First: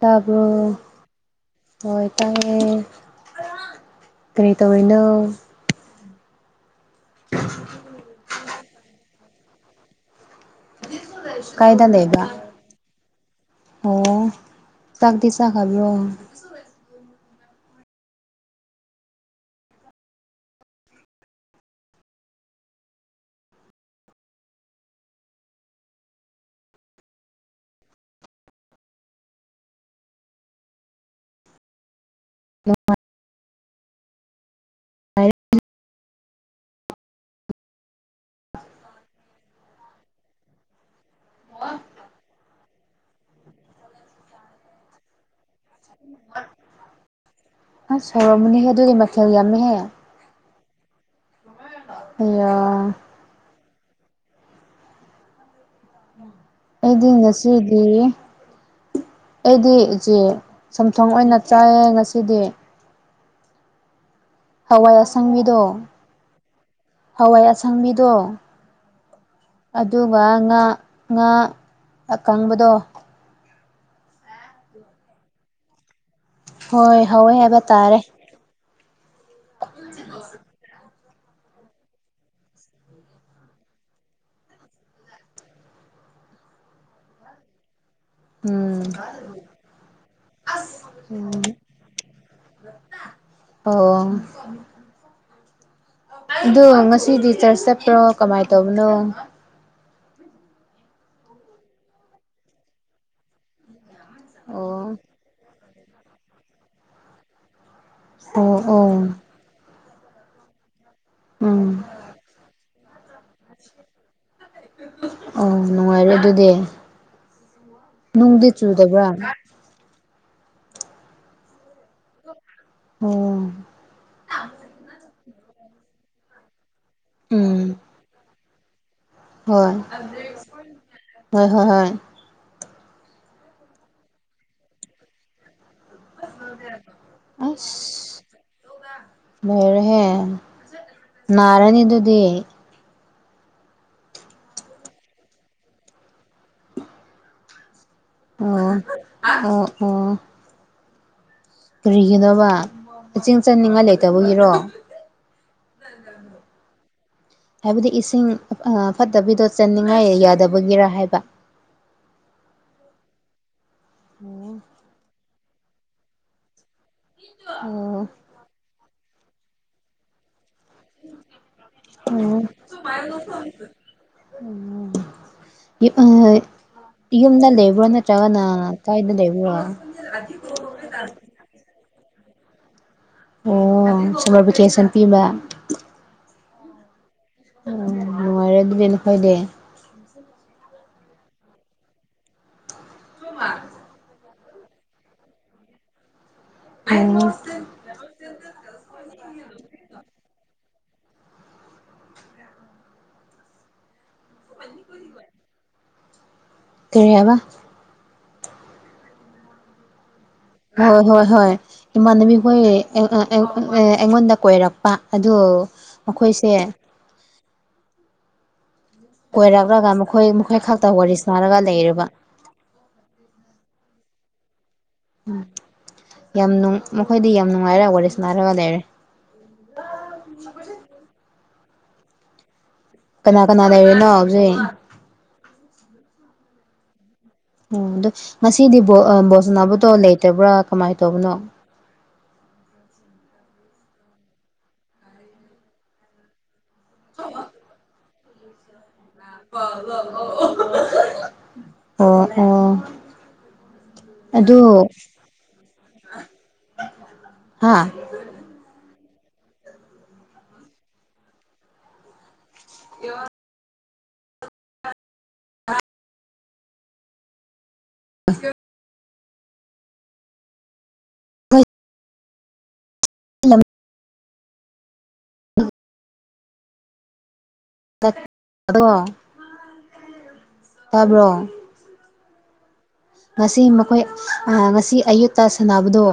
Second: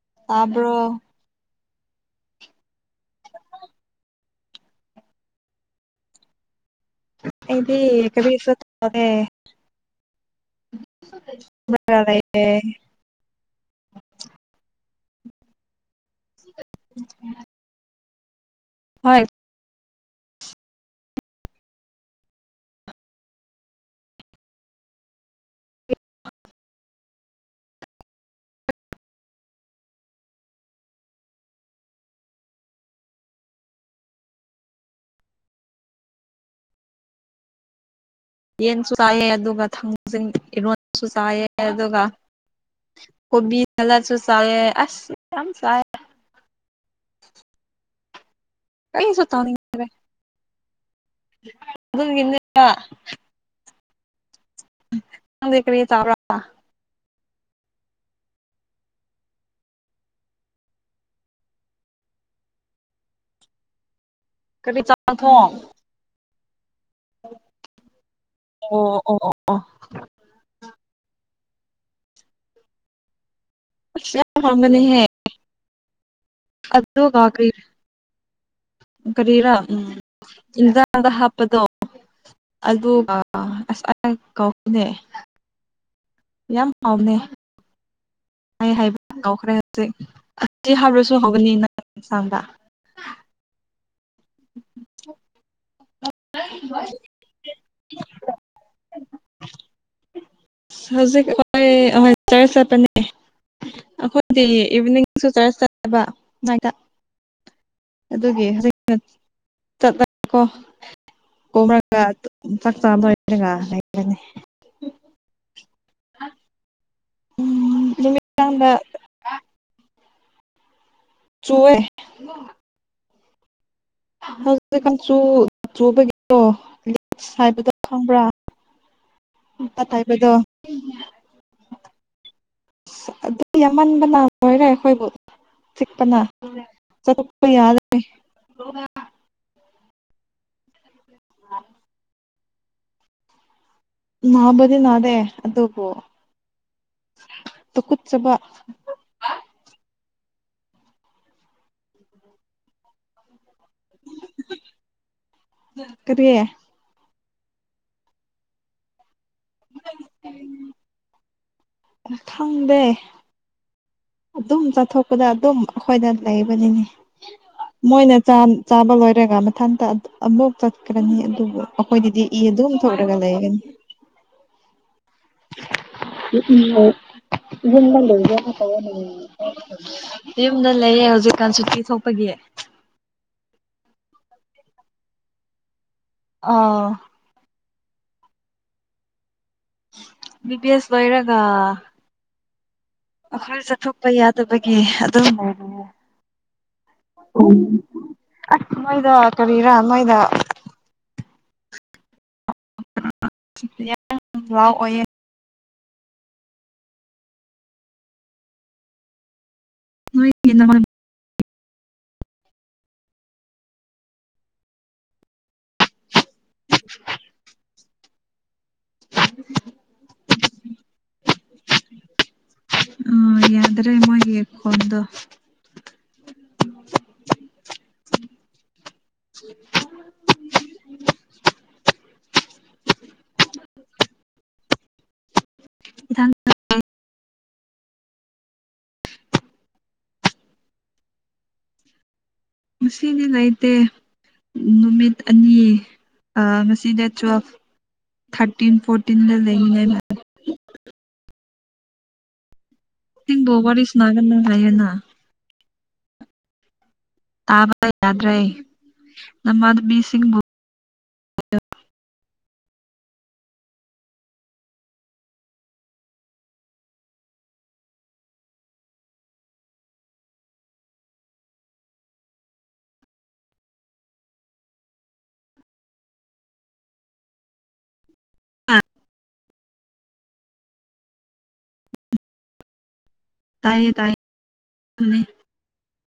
ꯇꯥꯔꯕ ꯇꯥꯕ꯭ꯔꯣ ꯍꯣꯏ ꯇꯦ ꯀꯔꯤ ꯇꯧꯅꯣ ꯏꯗꯤ ꯀꯔꯤꯁꯨ ꯀꯥꯏꯗ ꯂꯩꯒꯦ ꯂꯩꯕ ꯑꯣ ꯆꯥꯛꯗꯤ ꯁꯥ ꯈꯔꯑꯣ [unintelligible] ꯍꯣꯏ [unintelligible] ꯌꯦꯟꯁꯨ ꯆꯥꯏꯑꯦ ꯑꯗꯨꯒ ꯊꯥꯡ ꯏꯔꯣꯟꯁꯨ ꯆꯥꯏꯑ ꯑꯗꯨꯒ ꯀꯣꯕꯤ ꯅꯂꯁꯨ ꯆꯥꯏꯦ ꯑꯁ ꯌꯥꯝ ꯆ ꯑ ꯆꯣꯔꯃꯅꯤ ꯍꯦ ꯀ ꯁꯠꯇꯦ ꯑꯌꯥ ꯀꯔꯤ ꯆꯥ ꯑꯩꯗꯤ ꯉꯁꯤꯗꯤ ꯑꯩꯗꯤ ꯏꯆꯦ ꯁꯝꯊꯣꯡ ꯑꯣꯏꯅ ꯆꯥꯏꯌꯦ ꯉꯁꯤꯗꯤ ꯀꯔꯤ ꯍꯋꯥꯏ ꯆꯥꯊꯣꯡ ꯑꯁꯪꯕꯤꯗꯣ ꯍꯋꯥꯏ ꯑꯁꯪ ꯃꯤꯗꯣ ꯑꯣ ꯑꯣ ꯑꯣ ꯑꯣ ꯑꯗꯨꯒ ꯉꯥ ꯉꯥ ꯑꯀꯪꯕꯗꯣ ꯐꯒꯅꯤ ꯍꯥꯎꯔꯝꯒꯅꯤꯍꯦ ꯍꯣꯏ ꯑꯗꯨꯒ ꯍꯋꯦ ꯀꯔꯤ ꯍꯥꯏꯕ ꯇꯥꯔꯦ ꯀꯔꯤꯔꯥ ꯎꯝ ꯏ ꯗ ꯍꯥꯞꯄꯗꯣ ꯑꯗꯨꯒ ꯑꯁ ꯑ ꯀꯥꯎꯅꯦ ꯌꯥꯝ ꯍꯥꯎꯅꯦ ꯑꯩ ꯎꯝ ꯍꯥꯏꯕ ꯍꯧꯈ꯭ꯔꯦ ꯍꯧꯖꯤꯛ ꯑꯁꯤ ꯍꯥꯔꯁꯨ ꯎꯝ ꯍꯒꯅꯤ ꯅꯪ ꯌꯦꯟꯁꯥꯡꯗ ꯑꯣ ꯑꯗꯣ ꯉꯁꯤꯗꯤ ꯆꯔꯆ ꯆꯠꯄ꯭ꯔꯣ ꯀꯃꯥꯏꯅ ꯇꯧꯕꯅꯣ ꯍꯧꯖꯤꯛ ꯆꯔ ꯆꯔ ꯄ ꯑꯦ ꯑꯩꯈꯣꯏꯗꯤ ꯑꯣ ꯏꯚꯤꯅꯤꯡꯁꯨ ꯆꯔꯁ ꯆꯠꯂꯕ ꯑꯗꯨꯒꯤ ꯑꯣ ꯑꯣ ꯍꯧꯖꯤꯠꯂꯣ ꯎꯝ ꯀꯣꯔꯒ ꯐ ꯇꯔꯒꯅꯤ ꯑꯣ ꯅꯨꯡꯉꯥꯏꯔꯦ ꯑꯗꯨꯗꯤ ꯎꯝ ꯅꯨꯡꯗꯤ ꯅꯨꯃꯤꯗꯥꯡꯗ ꯆꯨꯗꯕ꯭ꯔꯥ ꯆꯨꯋꯦ ꯑꯣꯝ ꯍꯧꯖꯤꯇꯤ ꯀꯥꯡꯆꯨ ꯆꯨꯕꯒꯤꯗꯣ ꯎꯝ ꯍꯥꯏꯕꯗ ꯈꯪꯕ꯭ꯔꯥ ꯍꯣꯏ ꯇꯥꯏꯕꯗꯣ ꯍꯣꯏ ꯍꯣꯏ ꯍꯣꯏ ꯑꯗꯨ ꯌꯥꯝꯃꯟꯕ ꯂꯥꯛꯃꯣꯏꯔꯦ ꯑꯩꯈꯣꯏꯕꯨ ꯆꯤꯛꯄꯅ ꯆꯠꯄ ꯌꯥꯔꯦ ꯂꯩꯔꯍꯦ ꯅꯥꯔꯅꯤ ꯑꯗꯨꯗꯤ ꯃꯥꯕꯗꯤ ꯅꯗꯦ ꯑꯗꯣꯄꯣ ꯇꯨ ꯀꯨꯠꯆꯕ ꯑꯣꯝ ꯑꯣ ꯑꯣꯝ ꯀ꯭ꯔꯤꯒꯤꯅꫭꯕꯥ ꯆꯤꯡ ꯆꯟꯅꯤꯡꯉꯥꯏ ꯂꯩꯇꯕꯒꯤꯔꯣ ꯀꯔꯤ ꯍꯥꯏꯕꯗꯤ ꯏꯁꯤꯡ ꯐꯠꯇꯕꯤꯗꯣ ꯆꯟꯅꯤꯡꯉꯥꯏ ꯌꯥꯗꯕꯒꯤꯔ ꯍꯥꯏꯕ ꯈꯪꯗꯦ ꯑꯗꯨꯝ ꯆꯠꯊꯣꯛꯄꯗ ꯑꯗꯨꯝ ꯑꯩꯈꯣꯏꯗ ꯂꯩꯕꯅꯤꯅꯦ ꯑꯣ ꯃꯣꯏꯅ ꯆꯥꯕ ꯂꯣꯏꯔꯒ ꯃꯊꯟꯇ ꯑꯃꯨꯛ ꯆꯠ ꯆꯅꯤ ꯑꯗꯨꯕꯨ ꯑꯩꯈꯣꯏꯗꯤꯗꯤ ꯏ ꯑꯗꯨꯝ ꯊꯣꯛꯔꯒ ꯂꯩꯒꯅꯤ ꯎꯝ [unintelligible] ꯌꯨꯝꯗ ꯂꯩꯕ꯭ꯔꯥ ꯅꯠꯇ꯭ꯔꯒꯅ ꯀꯥꯏꯗ ꯂꯩꯕ꯭ꯔꯣ ꯌꯨꯝꯗ ꯂꯩꯌꯦ ꯍꯧꯖꯤꯛꯀꯥꯟ ꯁꯨꯇꯤ ꯊꯣꯛꯄꯒꯤ ꯑꯣ ꯁꯃꯔ ꯚꯦꯀꯦꯁꯟ ꯄꯤꯕ ꯑꯥꯎ ꯎꯝ ꯅꯨꯡꯉꯥꯏꯔꯦ ꯑꯗꯨꯗꯤ ꯅꯈꫭꯏꯗꯤ ꯕꯤꯕꯤ ꯑꯦꯁ ꯂꯣꯏꯔꯒ ꯑꯩꯈꯣꯏ ꯆꯠꯊꯣꯛꯄ ꯌꯥ ꯑꯗꯨꯕꯒꯤ ꯑꯗꯨꯝ ꯑꯣꯏ ꯎꯝ ꯑꯁ ꯃꯩꯗ ꯀꯔꯤꯔꯥ ꯃꯣꯏꯗ ꯂꯥꯎ ꯑꯣꯏꯌꯦ ꯀꯔꯤ ꯍꯥꯏꯕ ꯅꯣꯏ ꯍꯣꯏ ꯍꯣꯏ ꯍꯣꯏ ꯏꯃꯥꯟꯅꯕꯤ ꯍꯣꯏ ꯑꯩꯉꯣꯟꯗ ꯀꯣꯏꯔꯛꯄ ꯑꯗꯨꯣ ꯑꯩꯈꯣꯏꯁꯦ ꯀꯣꯏꯔꯛꯂꯒ ꯃꯈꯣꯏ ꯃꯈꯣꯏ ꯈꯛꯇ ꯋꯥꯔꯤ ꯁꯥꯔꯒ ꯂꯩꯔꯔꯕ ꯌꯥꯗ꯭ꯔꯦ ꯃꯣꯏꯒꯤ ꯐꯣꯟꯗꫭ ꯎꯝ ꯌꯥꯝ ꯅꯨꯡ ꯃꯈꯣꯏꯗꯤ ꯌꯥꯝ ꯅꯨꯡꯉꯥꯏꯔꯒ ꯋꯥꯔꯤꯁꯅꯥꯔꯒ ꯂꯩꯔꯦ ꯀꯅꯥ ꯀꯅꯥ ꯂꯩꯔꯤꯅꯣ ꯍꯧꯖꯤꯛ ꯏꯊꯟ ꯑꯣ ꯑꯗ ꯉꯁꯤꯗꯤ ꯕꯣꯁꯅꯥꯕꯨꯇꯣ ꯂꯩꯇꯕ꯭ꯔꯥ ꯀꯃꯥꯏꯅ ꯇꯧꯕꯅꯣ ꯉꯁꯤꯗꯤ ꯂꯩꯇꯦ ꯅꯨꯃꯤꯠ ꯑꯅꯤ ꯁꯤꯗ ꯇꯨꯋꯦꯜꯐ ꯊꯥꯔꯇꯤꯟ ꯐꯣꯔꯇꯤꯟꯗ ꯂꯩꯅꯦꯅ ꯑꯣ ꯑꯣ ꯊꯤꯡ ꯕꯣ ꯋꯥꯔꯤ ꯁꯅꯥꯒꯅ ꯍꯥꯏꯌꯦꯅ ꯑ [unintelligible] ꯇꯥꯕ ꯌꯥꯗ꯭ꯔꯦ ꯅꯃ ꯑꯗꯨ ꯕꯤ ꯁꯤ ꯌ [unintelligible] ꯑꯦ [unintelligible] ꯍꯣꯏ [unintelligible] [unintelligible] ꯗꯣ ꯇꯥꯕ꯭ꯔꯣ ꯉꯁꯤ ꯇꯥꯏꯌꯦ ꯃꯈꯣꯏ ꯇꯥꯏꯌꯦ ꯉꯁꯤ ꯑꯌꯨꯠꯇ ꯁꯥꯟꯅꯕꯗꯣ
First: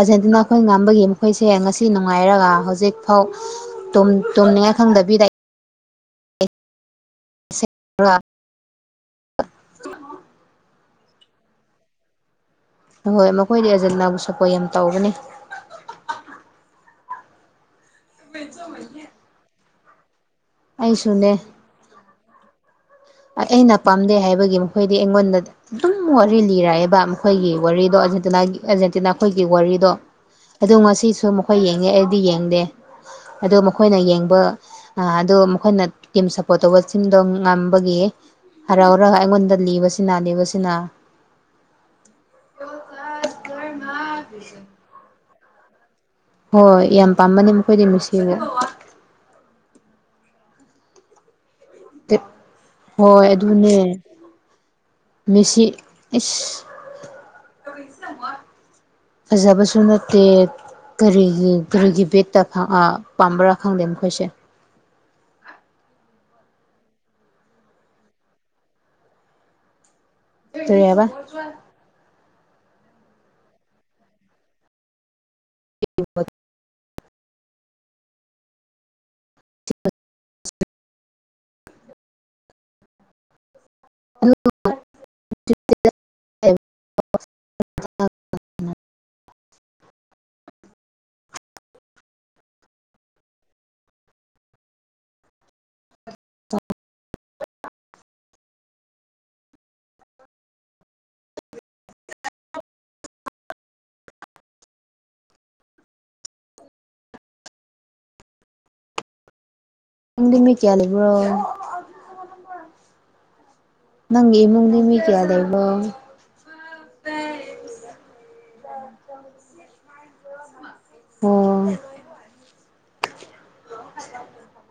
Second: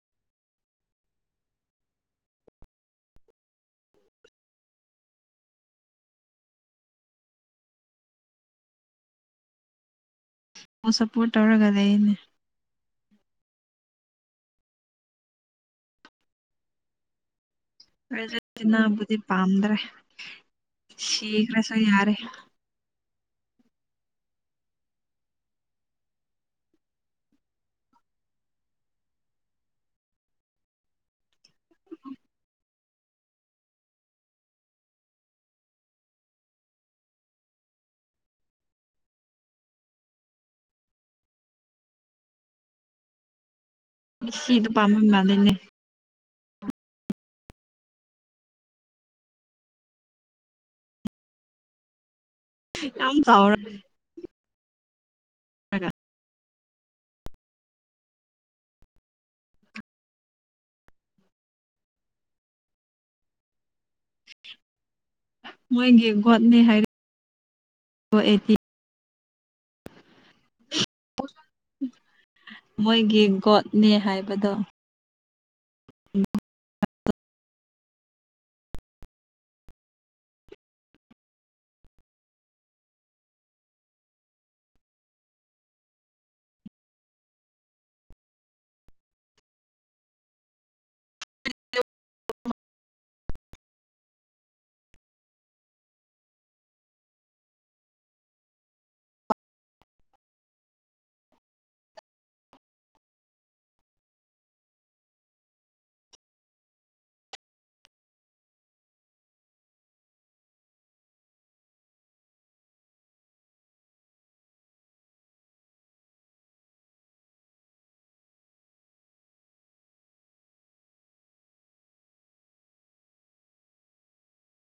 ꯑꯖꯦꯟꯇꯤꯅꯥ ꯑꯩꯈꯣꯏ ꯉꯝꯕꯒꯤ ꯃꯈꯣꯏꯁꯦ ꯉꯁꯤ ꯅꯨꯡꯉꯥꯏꯔꯒ ꯍꯧꯖꯤꯛꯐꯥꯎ ꯇꯨꯝꯅꯤꯡꯉꯥꯏ ꯈꯪꯗꯕꯤꯗ ꯑ꯫ [unintelligible] ꯑꯣ ꯁꯞꯄꯣꯔ꯭ꯠ ꯇꯧꯔꯒ ꯂꯩꯅꯦ ꯑ ꯫ꯍꯣꯏ ꯃꯈꯣꯏꯗꯤ ꯑꯦꯖꯟꯅꯥꯕꯨ ꯁꯄꫭꯠ ꯌꯥꯝ ꯇꯧꯕꯅꯤ ꯅꯕꯨꯗꯤ ꯄꯥꯝꯗ꯭ꯔꯦ ꯑꯩꯁꯨꯅꯦ ꯁꯤꯈ꯭ꯔꯦꯁꯨꯣ ꯌꯥꯔꯦ ꯑꯩꯅ꯫ ꯄꯥꯝꯗꯦ ꯍꯥꯏꯕꯒꯤ ꯃꯈꯣꯏꯗꯤ ꯑꯩꯉꯣꯟꯗ ꯑꯗꯨꯝ ꯋꯥꯔꯤ ꯂꯤꯔꯑꯦꯕ ꯃꯈꯣꯏꯒꯤ ꯋꯥꯔꯤꯗꯣ ꯑꯖꯦꯟꯤꯒꯤ ꯑꯥꯔꯖꯦꯟꯇꯤꯅꯥ ꯑꯩꯈꯣꯏꯒꯤ ꯋꯥꯔꯤꯗꯣ ꯑꯗꯣ꯫ ꯉꯁꯤꯁꯨ ꯃꯈꯣꯏ ꯌꯦꯡꯉꯦ ꯑꯩꯗꯤ ꯌꯦꯡꯗꯦ ꯑꯗ ꯃꯈꯣꯏꯅ ꯌꯦꯡꯕ ꯑꯗꯣ ꯃꯈꯣꯏꯅ ꯇꯤꯝ ꯁꯄꯣꯔ꯭ꯠ ꯇꯧꯕ ꯁꯤꯡꯗꯣ ꯒꯤ ꯍꯔꯥꯎ ꯍꯔꯒ ꯑꯩꯉꯣꯟꯗ ꯂꯤꯕꯁꯤꯅ ꯂꯤꯕꯁꯤꯅ ꯑꯀꯥꯁ ꯀꯔꯃ ꯁꯤꯗ ꯄꯥꯝ ꯃꯥꯗꯅꯦ ꯍꯣꯏ ꯌꯥꯝ ꯄꯥꯝꯕꯅꯤ ꯃꯈꯣꯏꯗꯤ ꯅꯨꯡꯁꯤꯕ ꯌꯥꯝ ꯍꯣꯏ ꯑꯗꯨꯅꯦ ꯆꯥꯎꯔꯒ ꯃꯦꯁꯤ ꯐꯖꯕꯁꯨ ꯅꯠꯇꯦ ꯀꯔꯤꯒꯤ ꯀꯔꯤꯒꯤ ꯕꯦꯠꯇ ꯄꯥꯝꯕ꯭ꯔꯥ ꯈꯪꯗꯦ ꯃꯈꯣꯏꯁꯦ ꯃꯣꯏ꯫ꯒꯤ ꯒꯣꯠꯅꯦ ꯍꯥꯏꯔ ꯇꯕ ꯃꯣꯏꯒꯤ ꯒꯣꯠꯅꯦ ꯍꯥꯏꯕꯗꯣ [unintelligible] [unintelligible] [unintelligible] ꯏꯪꯗꯨ꯫ꯃꯤ ꯀꯌꯥ ꯂꯩꯕ꯭ꯔꯣ ꯅꯪꯒꯤ ꯏꯃꯨꯡꯗꯤ ꯃꯤ ꯀꯌꯥ ꯂꯩꯕꯣ ꯆꯣ꯫ ꯑꯣ ꯐ